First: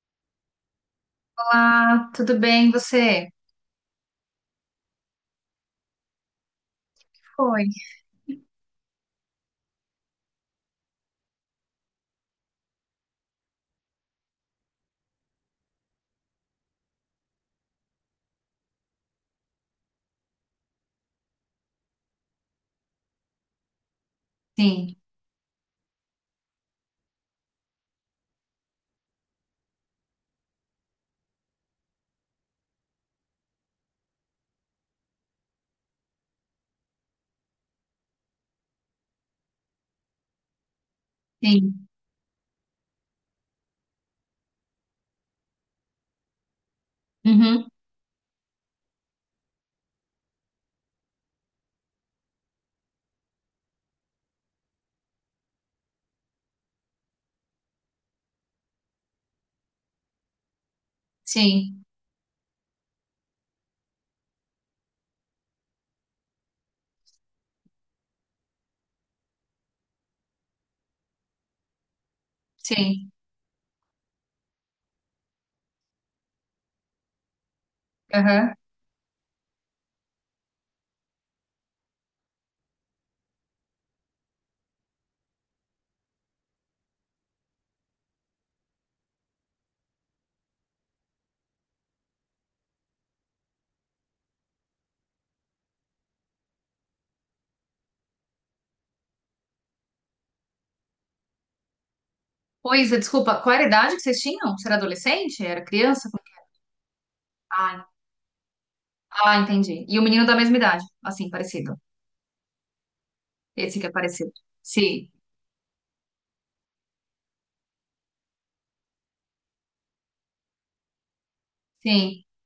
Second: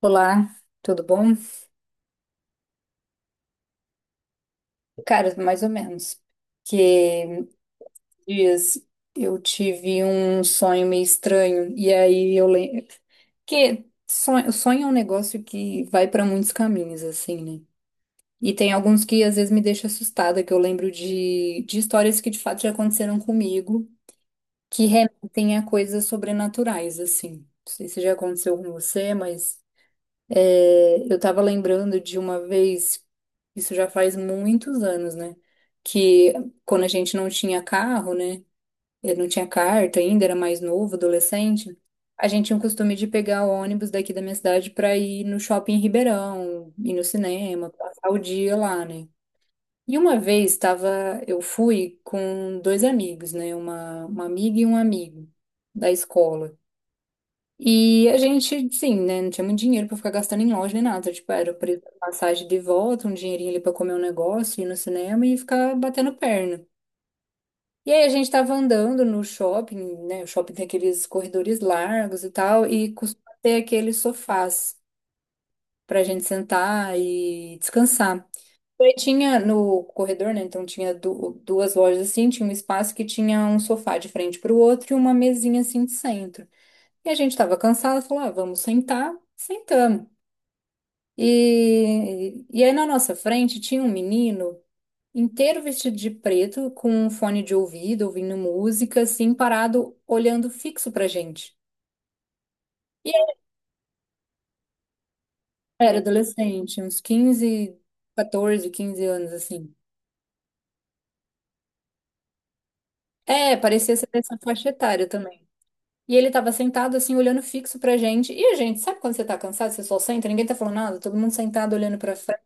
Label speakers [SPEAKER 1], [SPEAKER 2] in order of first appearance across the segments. [SPEAKER 1] Olá, tudo bom?
[SPEAKER 2] Olá, tudo bem, você?
[SPEAKER 1] Cara, mais ou menos. Que
[SPEAKER 2] Foi.
[SPEAKER 1] dias eu tive um sonho meio estranho e aí eu lembro que sonho, sonho é um negócio que vai para muitos caminhos assim, né? E tem alguns que às vezes me deixam assustada, que eu lembro de histórias que de fato já aconteceram comigo, que
[SPEAKER 2] Sim,
[SPEAKER 1] remetem a coisas sobrenaturais assim. Não sei se já aconteceu com você, mas é, eu estava lembrando de uma vez, isso já faz muitos anos, né? Que quando a gente não tinha carro, né? Eu não tinha carta ainda, era mais novo, adolescente.
[SPEAKER 2] sim.
[SPEAKER 1] A gente tinha o costume de pegar o ônibus daqui da minha cidade para ir no shopping em Ribeirão, ir no
[SPEAKER 2] Uhum,
[SPEAKER 1] cinema, passar o dia lá, né? E uma vez tava, eu fui com dois amigos, né? Uma amiga e um amigo da escola. E a gente, sim, né? Não tinha muito dinheiro pra ficar gastando em loja nem nada. Tipo, era o preço
[SPEAKER 2] sim,
[SPEAKER 1] da passagem de volta, um dinheirinho ali pra comer um negócio, ir no cinema e ficar batendo perna. E aí a gente tava andando no shopping, né? O shopping tem aqueles corredores largos e tal, e
[SPEAKER 2] sim.
[SPEAKER 1] costuma ter aqueles sofás pra gente sentar e descansar.
[SPEAKER 2] Aham.
[SPEAKER 1] E aí tinha no corredor, né? Então tinha duas lojas assim, tinha um espaço que tinha um sofá de frente pro outro e uma mesinha assim de centro. E a gente estava cansado, falou, ah, vamos sentar, sentamos. E aí na nossa frente tinha um menino inteiro vestido de preto, com um fone de ouvido, ouvindo música, assim, parado, olhando fixo pra gente.
[SPEAKER 2] Pois é,
[SPEAKER 1] E eu
[SPEAKER 2] desculpa, qual era a idade que vocês tinham? Você era adolescente? Era
[SPEAKER 1] era
[SPEAKER 2] criança? Como que-
[SPEAKER 1] adolescente, uns quinze,
[SPEAKER 2] Ah,
[SPEAKER 1] 14, quinze anos,
[SPEAKER 2] ah,
[SPEAKER 1] assim.
[SPEAKER 2] entendi. E o menino da mesma idade, assim, parecido.
[SPEAKER 1] É,
[SPEAKER 2] Esse que é
[SPEAKER 1] parecia ser
[SPEAKER 2] parecido.
[SPEAKER 1] dessa faixa etária
[SPEAKER 2] Sim,
[SPEAKER 1] também. E ele tava sentado, assim, olhando fixo pra gente. E a gente, sabe quando você tá cansado, você só senta, ninguém tá falando nada, todo mundo sentado olhando pra
[SPEAKER 2] sim.
[SPEAKER 1] frente.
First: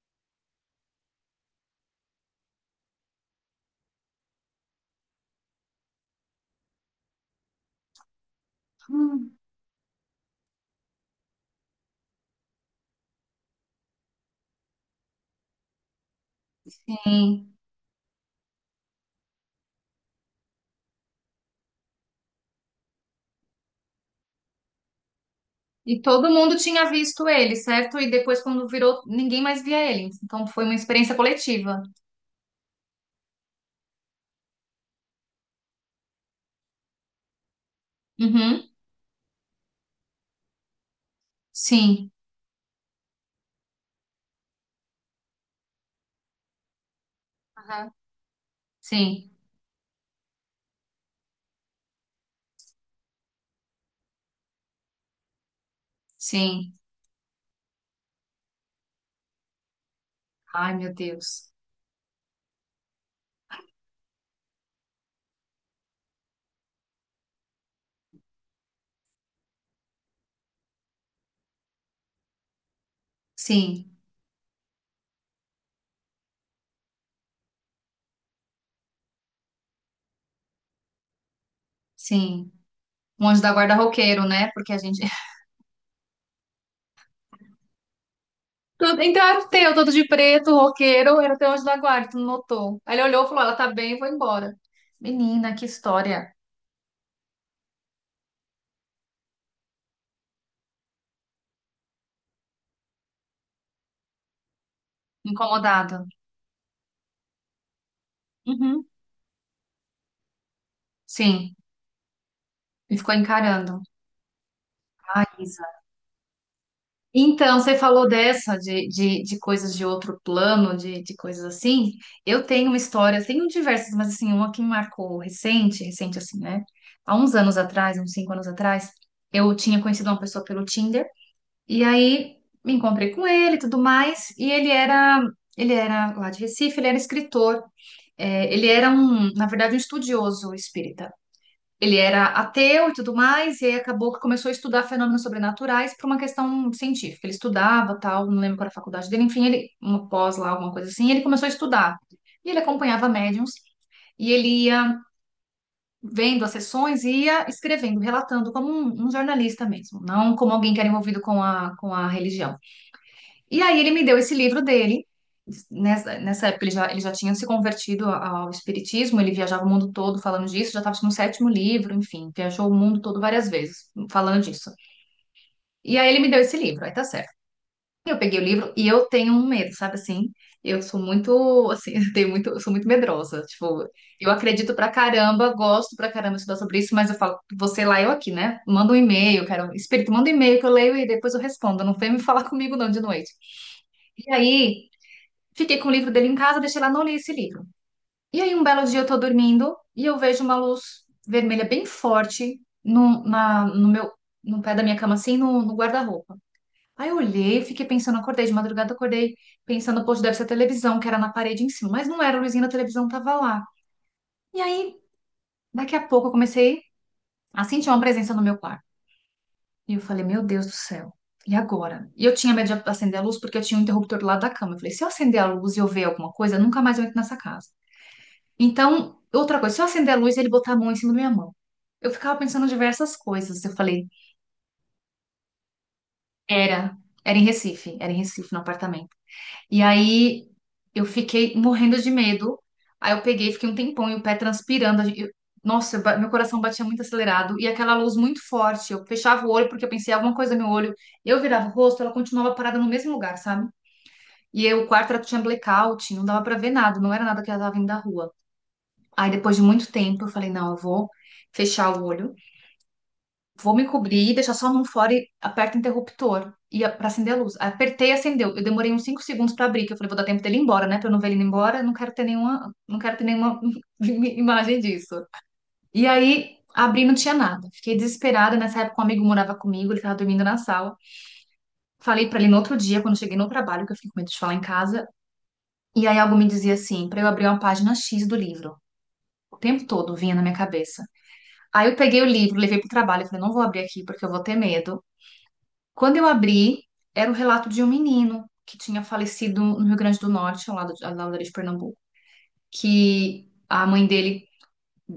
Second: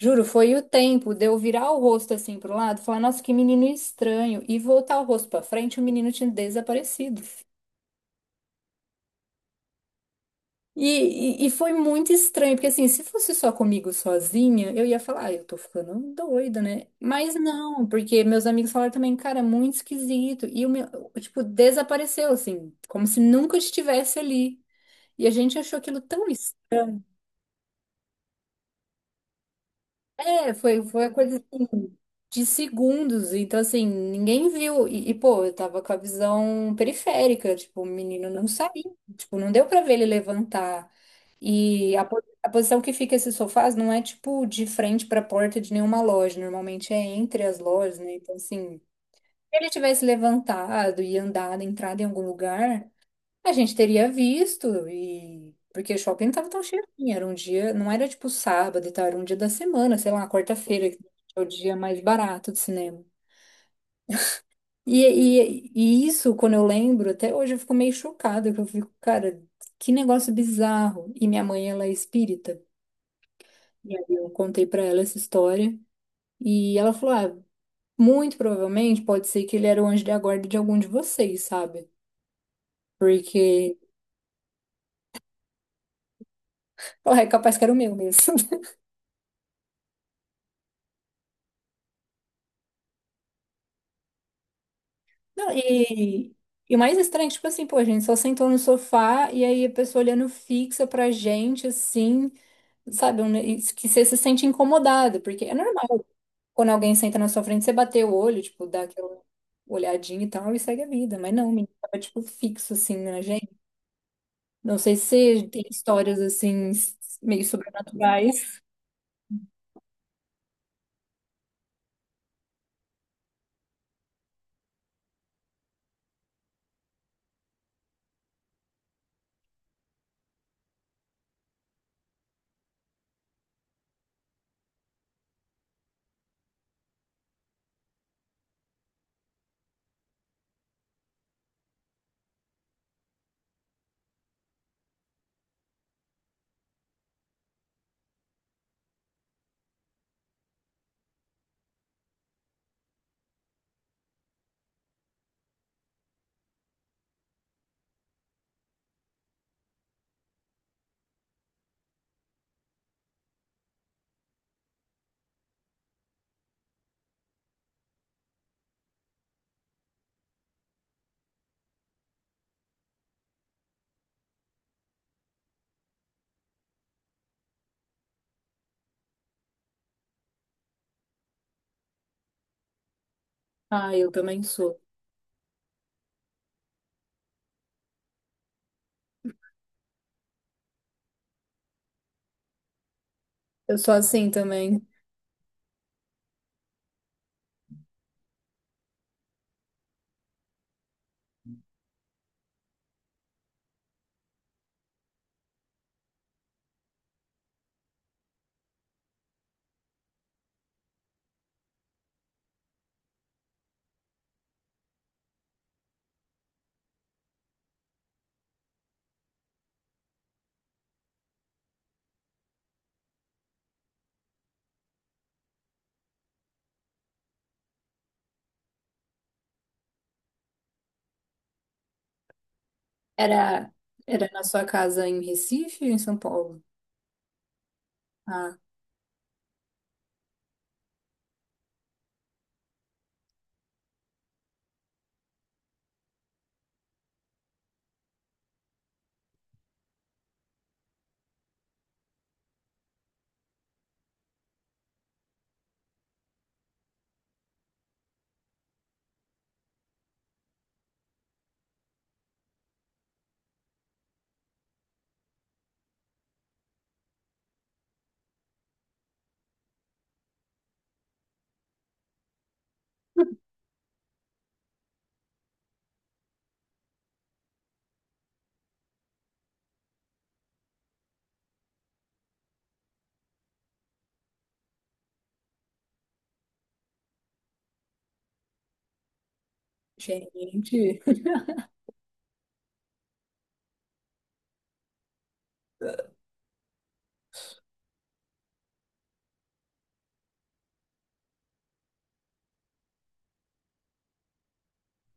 [SPEAKER 1] Juro, foi o tempo de eu virar o rosto assim pro lado, falar, nossa, que menino estranho, e voltar o rosto pra frente, o menino tinha desaparecido.
[SPEAKER 2] Hum,
[SPEAKER 1] E, e foi muito estranho, porque assim, se fosse só comigo sozinha, eu ia falar, ah, eu tô ficando doida, né? Mas
[SPEAKER 2] sim.
[SPEAKER 1] não, porque meus amigos falaram também, cara, é muito esquisito. E o meu, tipo, desapareceu, assim, como se nunca estivesse ali. E a gente achou
[SPEAKER 2] E
[SPEAKER 1] aquilo tão
[SPEAKER 2] todo mundo tinha visto ele, certo? E depois, quando virou, ninguém mais via ele. Então
[SPEAKER 1] é,
[SPEAKER 2] foi uma
[SPEAKER 1] foi a
[SPEAKER 2] experiência
[SPEAKER 1] coisa
[SPEAKER 2] coletiva.
[SPEAKER 1] assim, de segundos. Então, assim, ninguém viu. Pô, eu tava com a visão periférica. Tipo, o menino não
[SPEAKER 2] Uhum,
[SPEAKER 1] saiu. Tipo, não deu pra ver ele levantar. E
[SPEAKER 2] sim.
[SPEAKER 1] a posição que fica esses sofás não é, tipo, de frente pra porta de nenhuma loja. Normalmente é entre as
[SPEAKER 2] Aham.
[SPEAKER 1] lojas, né? Então, assim, se
[SPEAKER 2] Sim,
[SPEAKER 1] ele tivesse levantado e andado, entrado em algum lugar. A gente teria visto e porque o shopping não tava tão
[SPEAKER 2] sim.
[SPEAKER 1] cheio assim, era um dia, não era tipo sábado e tal, era um dia da semana, sei lá,
[SPEAKER 2] Ai,
[SPEAKER 1] quarta-feira,
[SPEAKER 2] meu
[SPEAKER 1] que é o
[SPEAKER 2] Deus.
[SPEAKER 1] dia mais barato de cinema. E isso, quando eu lembro, até hoje eu fico meio chocada, que eu fico, cara, que negócio bizarro. E minha mãe, ela é espírita.
[SPEAKER 2] Sim.
[SPEAKER 1] E aí eu contei pra ela essa história e ela falou: "Ah, muito provavelmente pode ser que ele era o anjo da guarda de algum de vocês, sabe?
[SPEAKER 2] Sim. Um anjo da guarda
[SPEAKER 1] Porque,
[SPEAKER 2] roqueiro, né? Porque a gente.
[SPEAKER 1] ó, é capaz que era o meu mesmo."
[SPEAKER 2] Tudo- Então era o teu, todo de preto, roqueiro, era o teu anjo da guarda, tu não notou. Aí ele olhou e falou: ela tá bem, vou embora.
[SPEAKER 1] Não,
[SPEAKER 2] Menina, que história.
[SPEAKER 1] e o mais estranho, tipo assim, pô, a gente só sentou no sofá e aí a pessoa olhando fixa pra gente, assim, sabe? Um, e que você se sente incomodado, porque é normal
[SPEAKER 2] Incomodado.
[SPEAKER 1] quando alguém senta na sua frente, você bater o olho, tipo, dá
[SPEAKER 2] Uhum.
[SPEAKER 1] aquela olhadinha e tal, e segue a vida. Mas não, o
[SPEAKER 2] Sim.
[SPEAKER 1] menino tava, tipo, fixo,
[SPEAKER 2] E
[SPEAKER 1] assim,
[SPEAKER 2] ficou
[SPEAKER 1] na gente.
[SPEAKER 2] encarando.
[SPEAKER 1] Não sei se
[SPEAKER 2] Ah,
[SPEAKER 1] você tem
[SPEAKER 2] Isa.
[SPEAKER 1] histórias, assim, meio
[SPEAKER 2] Então, você falou dessa,
[SPEAKER 1] sobrenaturais.
[SPEAKER 2] de coisas de outro plano, de coisas assim. Eu tenho uma história, tenho diversas, mas assim, uma que me marcou recente, recente assim, né? Há uns anos atrás, uns 5 anos atrás, eu tinha conhecido uma pessoa pelo Tinder. E aí me encontrei com ele e tudo mais, e ele era lá de Recife, ele era escritor. É, ele era um, na verdade, um estudioso espírita. Ele era ateu e tudo mais, e aí acabou que começou a estudar fenômenos sobrenaturais por uma questão científica. Ele estudava, tal, não lembro qual era a faculdade dele, enfim, ele, uma pós lá, alguma coisa assim, e ele começou a estudar. E ele acompanhava médiums, e ele ia vendo as sessões e ia escrevendo, relatando como um jornalista mesmo, não como alguém que era envolvido com a religião. E aí ele me deu esse livro dele. Nessa época ele já tinha se convertido ao espiritismo, ele viajava o mundo todo falando disso, já estava no sétimo livro, enfim, viajou o mundo todo várias vezes falando disso. E aí ele me deu esse livro, aí tá certo. Eu peguei o livro e eu tenho um medo, sabe assim? Eu sou muito, assim, eu tenho muito, eu sou muito medrosa. Tipo,
[SPEAKER 1] Ah, eu
[SPEAKER 2] eu
[SPEAKER 1] também
[SPEAKER 2] acredito
[SPEAKER 1] sou.
[SPEAKER 2] pra caramba, gosto pra caramba de estudar sobre isso, mas eu falo, você lá, eu aqui, né? Manda um e-mail, quero, espírito, manda um e-mail que eu leio e depois eu respondo. Não vem me falar comigo não de noite.
[SPEAKER 1] Eu sou assim
[SPEAKER 2] E
[SPEAKER 1] também.
[SPEAKER 2] aí fiquei com o livro dele em casa, deixei lá, não li esse livro. E aí, um belo dia, eu tô dormindo e eu vejo uma luz vermelha bem forte no meu, no pé da minha cama, assim, no guarda-roupa. Aí eu olhei, fiquei pensando, acordei de madrugada, acordei pensando, poxa, deve ser a televisão, que era na parede em cima. Mas não era, a luzinha da televisão tava lá. E aí, daqui a pouco, eu comecei a sentir uma presença no meu quarto. E eu falei, meu Deus do céu. E agora? E eu tinha medo de acender a luz porque eu tinha um interruptor do lado da cama. Eu falei, se eu acender a luz e eu ver alguma coisa, nunca mais eu entro nessa casa. Então, outra coisa, se eu acender a luz, e ele botar a mão em cima da minha mão. Eu ficava pensando em diversas coisas. Eu
[SPEAKER 1] Era,
[SPEAKER 2] falei,
[SPEAKER 1] era na sua casa em Recife ou em São Paulo?
[SPEAKER 2] era, era em Recife, era em Recife,
[SPEAKER 1] Ah.
[SPEAKER 2] no apartamento. E aí eu fiquei morrendo de medo. Aí eu peguei, fiquei um tempão e o pé transpirando. A gen- Eu- nossa, eu ba- meu coração batia muito acelerado e aquela luz muito forte. Eu fechava o olho porque eu pensei alguma coisa no meu olho. Eu virava o rosto, ela continuava parada no mesmo lugar, sabe? E aí, o quarto era, tinha blackout, não dava pra ver nada, não era nada que ela tava vindo da rua. Aí depois de muito tempo eu falei, não, eu vou fechar o olho, vou me cobrir, deixar só a mão fora e aperto o interruptor e para acender a luz. Apertei e acendeu. Eu demorei uns 5 segundos para abrir, que eu falei, vou dar tempo dele ir embora, né? Para eu não ver ele indo embora, eu não quero ter nenhuma, não quero ter nenhuma imagem disso. E aí abri, não tinha nada. Fiquei desesperada, nessa época um amigo morava comigo, ele estava dormindo na sala. Falei para ele no outro dia, quando cheguei no trabalho, que eu fiquei com medo de falar em casa, e aí algo me dizia assim, para eu abrir uma página X do livro. O tempo todo vinha na minha
[SPEAKER 1] Gente,
[SPEAKER 2] cabeça. Aí eu peguei o livro, levei pro trabalho, falei, não vou abrir aqui porque eu vou ter medo. Quando eu abri, era o relato de um menino que tinha falecido no Rio Grande do Norte, ao lado ali de Pernambuco, que a mãe dele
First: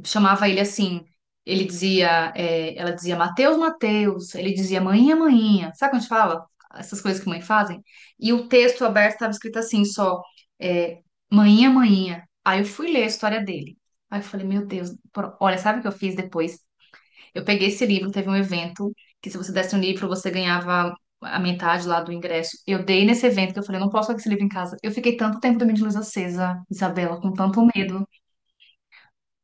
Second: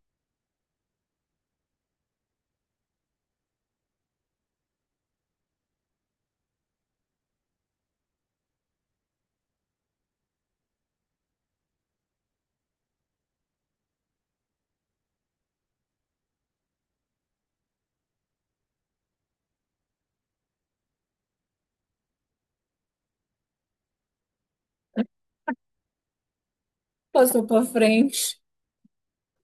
[SPEAKER 2] chamava ele assim, ele dizia, é, ela dizia Mateus, Mateus, ele dizia manhinha, manhinha. Sabe quando a gente fala? Essas coisas que mãe fazem? E o texto aberto estava escrito assim, só, é, manhinha, manhinha. Aí eu fui ler a história dele. Aí eu falei, meu Deus, pro- olha, sabe o que eu fiz depois? Eu peguei esse livro, teve um evento que se você desse um livro, você ganhava a metade lá do ingresso. Eu dei nesse evento que eu falei, eu não posso ficar com esse livro em casa. Eu fiquei tanto tempo dormindo de luz acesa, Isabela, com
[SPEAKER 1] passou
[SPEAKER 2] tanto
[SPEAKER 1] pra
[SPEAKER 2] medo.
[SPEAKER 1] frente.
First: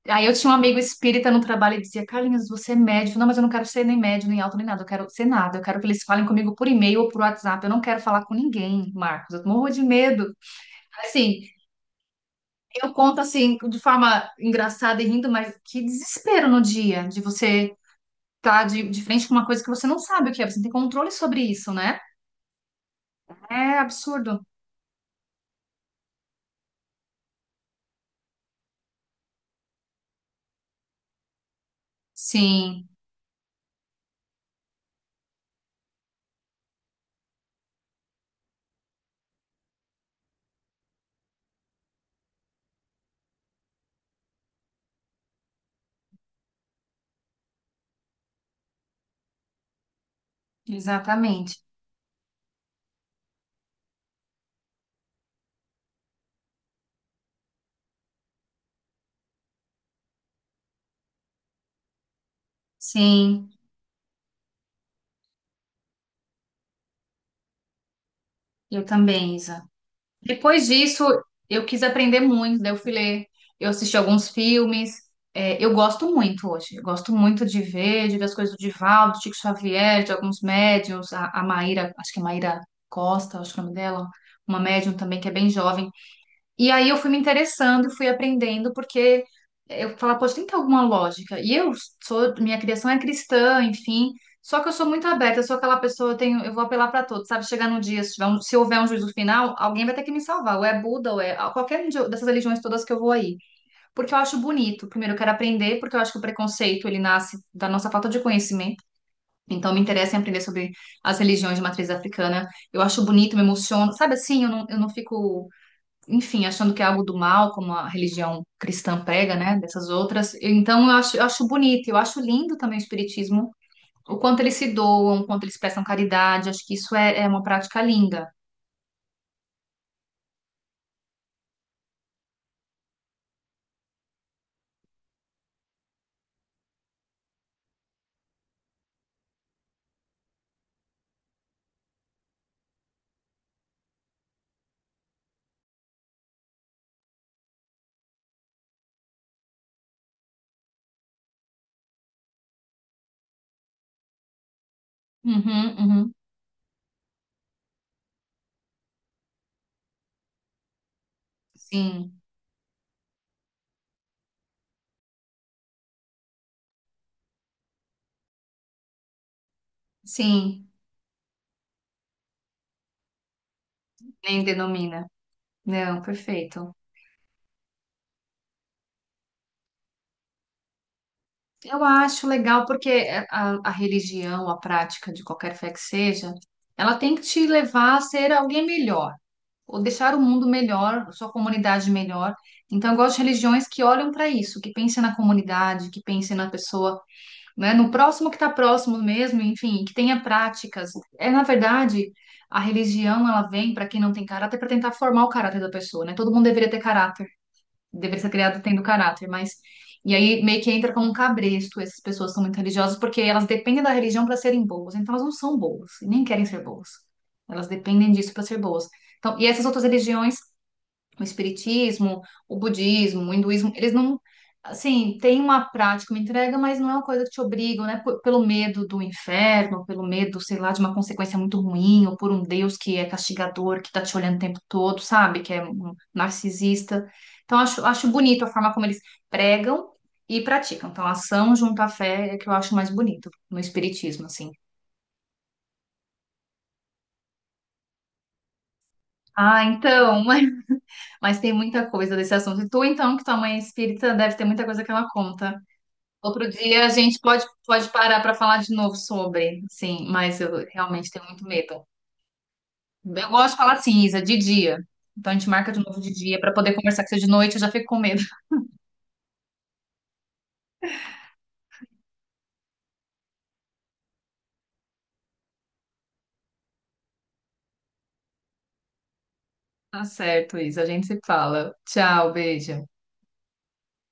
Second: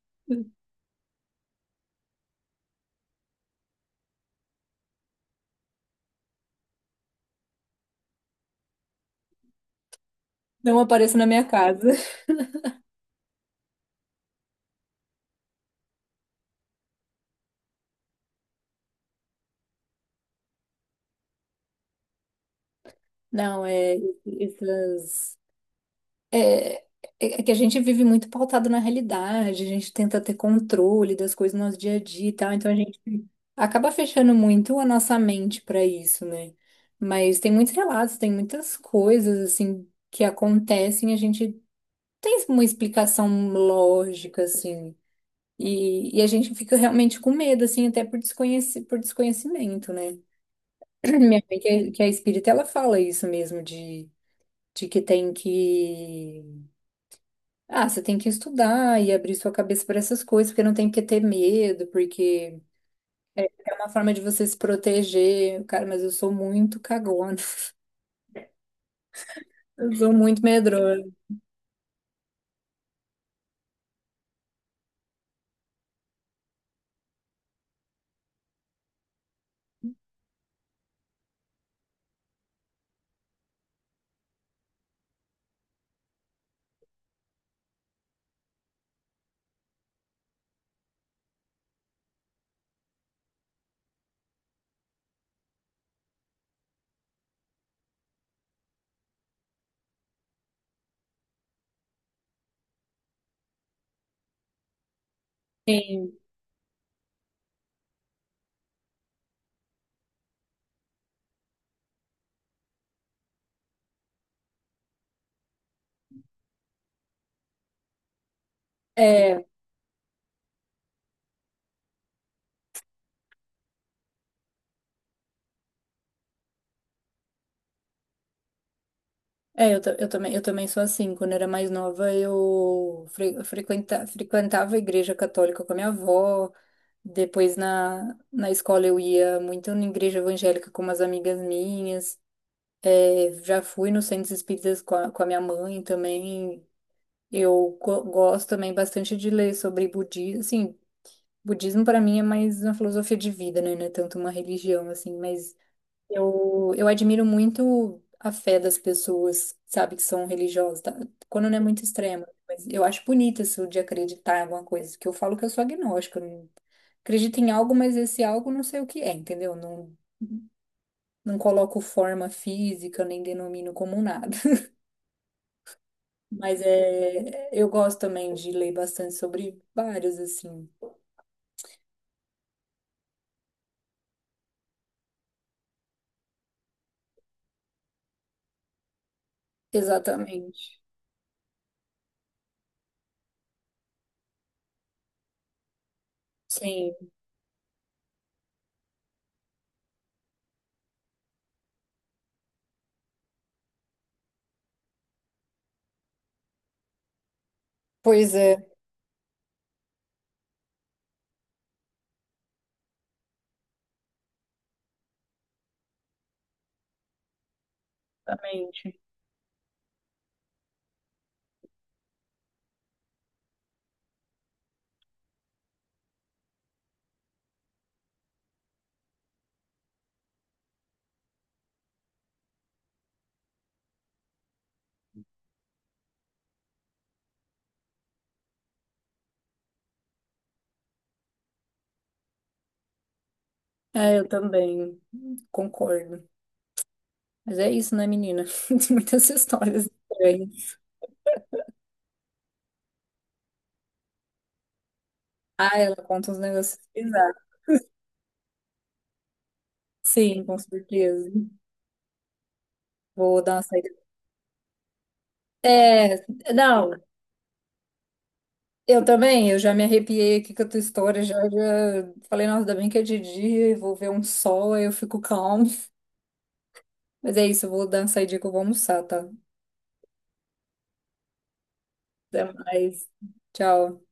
[SPEAKER 2] Aí eu tinha um amigo espírita no trabalho e dizia, Carlinhos, você é médio. Eu falei, não, mas eu não quero ser nem médio, nem alto, nem nada. Eu quero ser nada. Eu quero que eles falem comigo por e-mail ou por WhatsApp. Eu não quero falar com ninguém, Marcos. Eu morro de medo.
[SPEAKER 1] Não apareça na
[SPEAKER 2] Assim,
[SPEAKER 1] minha casa.
[SPEAKER 2] eu conto assim, de forma engraçada e rindo, mas que desespero no dia de você tá de frente com uma coisa que você não sabe o que é, você não tem controle sobre isso, né?
[SPEAKER 1] Não,
[SPEAKER 2] É
[SPEAKER 1] é
[SPEAKER 2] absurdo.
[SPEAKER 1] essas. É, é é que a gente vive muito pautado na realidade, a gente tenta ter controle das coisas no nosso dia a dia e tal, então a
[SPEAKER 2] Sim,
[SPEAKER 1] gente acaba fechando muito a nossa mente para isso, né? Mas tem muitos relatos, tem muitas coisas, assim, que acontecem, a gente tem uma explicação lógica, assim. E a gente fica realmente com medo, assim, até por por desconhecimento, né? Minha
[SPEAKER 2] exatamente.
[SPEAKER 1] mãe, que é espírita, ela fala isso mesmo, de que tem que. Ah, você tem que estudar e abrir sua cabeça para essas coisas, porque não tem que ter medo, porque
[SPEAKER 2] Sim,
[SPEAKER 1] é uma forma de você se proteger. Cara, mas eu sou muito cagona,
[SPEAKER 2] eu também, Isa.
[SPEAKER 1] eu sou muito
[SPEAKER 2] Depois
[SPEAKER 1] medrosa.
[SPEAKER 2] disso, eu quis aprender muito, daí eu fui ler, eu assisti alguns filmes. É, eu gosto muito hoje, eu gosto muito de ver as coisas do Divaldo, do Chico Xavier, de alguns médiums, a Maíra, acho que é Maíra Costa, acho que é o nome dela, uma médium também que é bem jovem. E aí eu fui me interessando e fui aprendendo, porque eu falava, poxa, tem que ter alguma lógica. E eu sou, minha criação é cristã, enfim, só que eu sou muito aberta, eu sou aquela pessoa, eu tenho, eu vou apelar para todos, sabe? Chegar no dia, se tiver um- se houver um juízo final, alguém vai ter que me salvar, ou é Buda, ou é qualquer um de- dessas religiões todas que eu vou aí. Porque eu acho bonito, primeiro eu quero aprender, porque eu acho que
[SPEAKER 1] Sim.
[SPEAKER 2] o preconceito, ele nasce da nossa falta de conhecimento. Então, me interessa em aprender sobre as religiões de matriz africana. Eu acho bonito, me emociono. Sabe assim, eu não fico enfim, achando que é algo do mal, como a religião cristã prega,
[SPEAKER 1] É.
[SPEAKER 2] né, dessas outras. Então, eu acho bonito, eu acho lindo também o espiritismo, o quanto eles se doam, o quanto eles prestam caridade, acho que isso é uma prática linda.
[SPEAKER 1] É, eu, eu também sou assim. Quando eu era mais nova, eu frequentava a igreja católica com a minha avó. Depois na escola eu ia muito na igreja evangélica com umas amigas minhas. É, já fui nos centros espíritas com a minha mãe também. Eu gosto também bastante de ler sobre budismo. Assim, budismo para mim é mais uma filosofia de vida, né? Não é tanto uma religião, assim. Mas
[SPEAKER 2] Uhum, uhum.
[SPEAKER 1] eu admiro muito a fé das pessoas, sabe, que são religiosas. Tá? Quando não é muito
[SPEAKER 2] Sim,
[SPEAKER 1] extrema. Mas eu acho bonito isso de acreditar em alguma coisa. Que eu falo que eu sou agnóstica, acredito em algo, mas esse algo não sei o que é, entendeu? Não,
[SPEAKER 2] sim,
[SPEAKER 1] não coloco forma física, nem denomino como nada.
[SPEAKER 2] nem denomina. Não,
[SPEAKER 1] Mas
[SPEAKER 2] perfeito.
[SPEAKER 1] é, eu gosto também de ler bastante sobre vários, assim.
[SPEAKER 2] Eu acho legal porque a religião, a prática de qualquer fé que seja, ela tem que te levar a ser alguém melhor, ou deixar o mundo
[SPEAKER 1] Exatamente.
[SPEAKER 2] melhor, sua comunidade melhor. Então, eu gosto de religiões que olham para isso, que pensem na comunidade, que pensem na
[SPEAKER 1] Sim,
[SPEAKER 2] pessoa, né, no próximo que está próximo mesmo, enfim, que tenha práticas. É, na verdade, a religião, ela vem para quem não tem caráter para tentar formar o caráter da pessoa, né? Todo mundo deveria ter caráter deveria ser
[SPEAKER 1] pois
[SPEAKER 2] criado
[SPEAKER 1] é.
[SPEAKER 2] tendo caráter, mas. E aí meio que entra como um cabresto, essas pessoas são muito religiosas porque elas dependem da religião para serem boas, então elas não são boas e nem querem ser boas. Elas dependem disso para ser boas.
[SPEAKER 1] Exatamente.
[SPEAKER 2] Então, e essas outras religiões o espiritismo, o budismo, o hinduísmo, eles não, assim, tem uma prática, uma entrega, mas não é uma coisa que te obrigam, né? P- pelo medo do inferno, pelo medo, sei lá, de uma consequência muito ruim, ou por um Deus que é castigador, que tá te olhando o tempo todo, sabe? Que é um narcisista. Então, acho bonito a forma como eles pregam e praticam. Então, ação junto à fé é que eu acho mais bonito no
[SPEAKER 1] É,
[SPEAKER 2] espiritismo,
[SPEAKER 1] eu
[SPEAKER 2] assim.
[SPEAKER 1] também concordo. Mas é isso, né, menina? Tem muitas
[SPEAKER 2] Ah,
[SPEAKER 1] histórias
[SPEAKER 2] então, mas,
[SPEAKER 1] estranhas.
[SPEAKER 2] mas tem muita coisa desse assunto. E tu, então, que tua mãe é espírita, deve ter muita coisa que ela conta.
[SPEAKER 1] Ah, ela conta uns
[SPEAKER 2] Outro
[SPEAKER 1] negócios
[SPEAKER 2] dia a gente pode,
[SPEAKER 1] bizarros.
[SPEAKER 2] pode parar para falar de novo sobre, sim, mas
[SPEAKER 1] Sim, com
[SPEAKER 2] eu realmente tenho
[SPEAKER 1] certeza.
[SPEAKER 2] muito medo. Eu
[SPEAKER 1] Vou
[SPEAKER 2] gosto
[SPEAKER 1] dar
[SPEAKER 2] de
[SPEAKER 1] uma
[SPEAKER 2] falar
[SPEAKER 1] saída.
[SPEAKER 2] assim, Isa, de dia. Então a gente marca de novo de
[SPEAKER 1] É,
[SPEAKER 2] dia para poder
[SPEAKER 1] não,
[SPEAKER 2] conversar com você de noite, eu já fico com medo.
[SPEAKER 1] eu também, eu já me arrepiei aqui com a tua história, já, já falei, nossa, ainda bem que é de dia, eu vou ver um sol, aí eu fico calmo. Mas é isso, eu vou dar uma saidinha que eu vou almoçar, tá?
[SPEAKER 2] Tá certo, Isa, a gente se fala. Tchau,
[SPEAKER 1] Até
[SPEAKER 2] beijo.
[SPEAKER 1] mais. Tchau.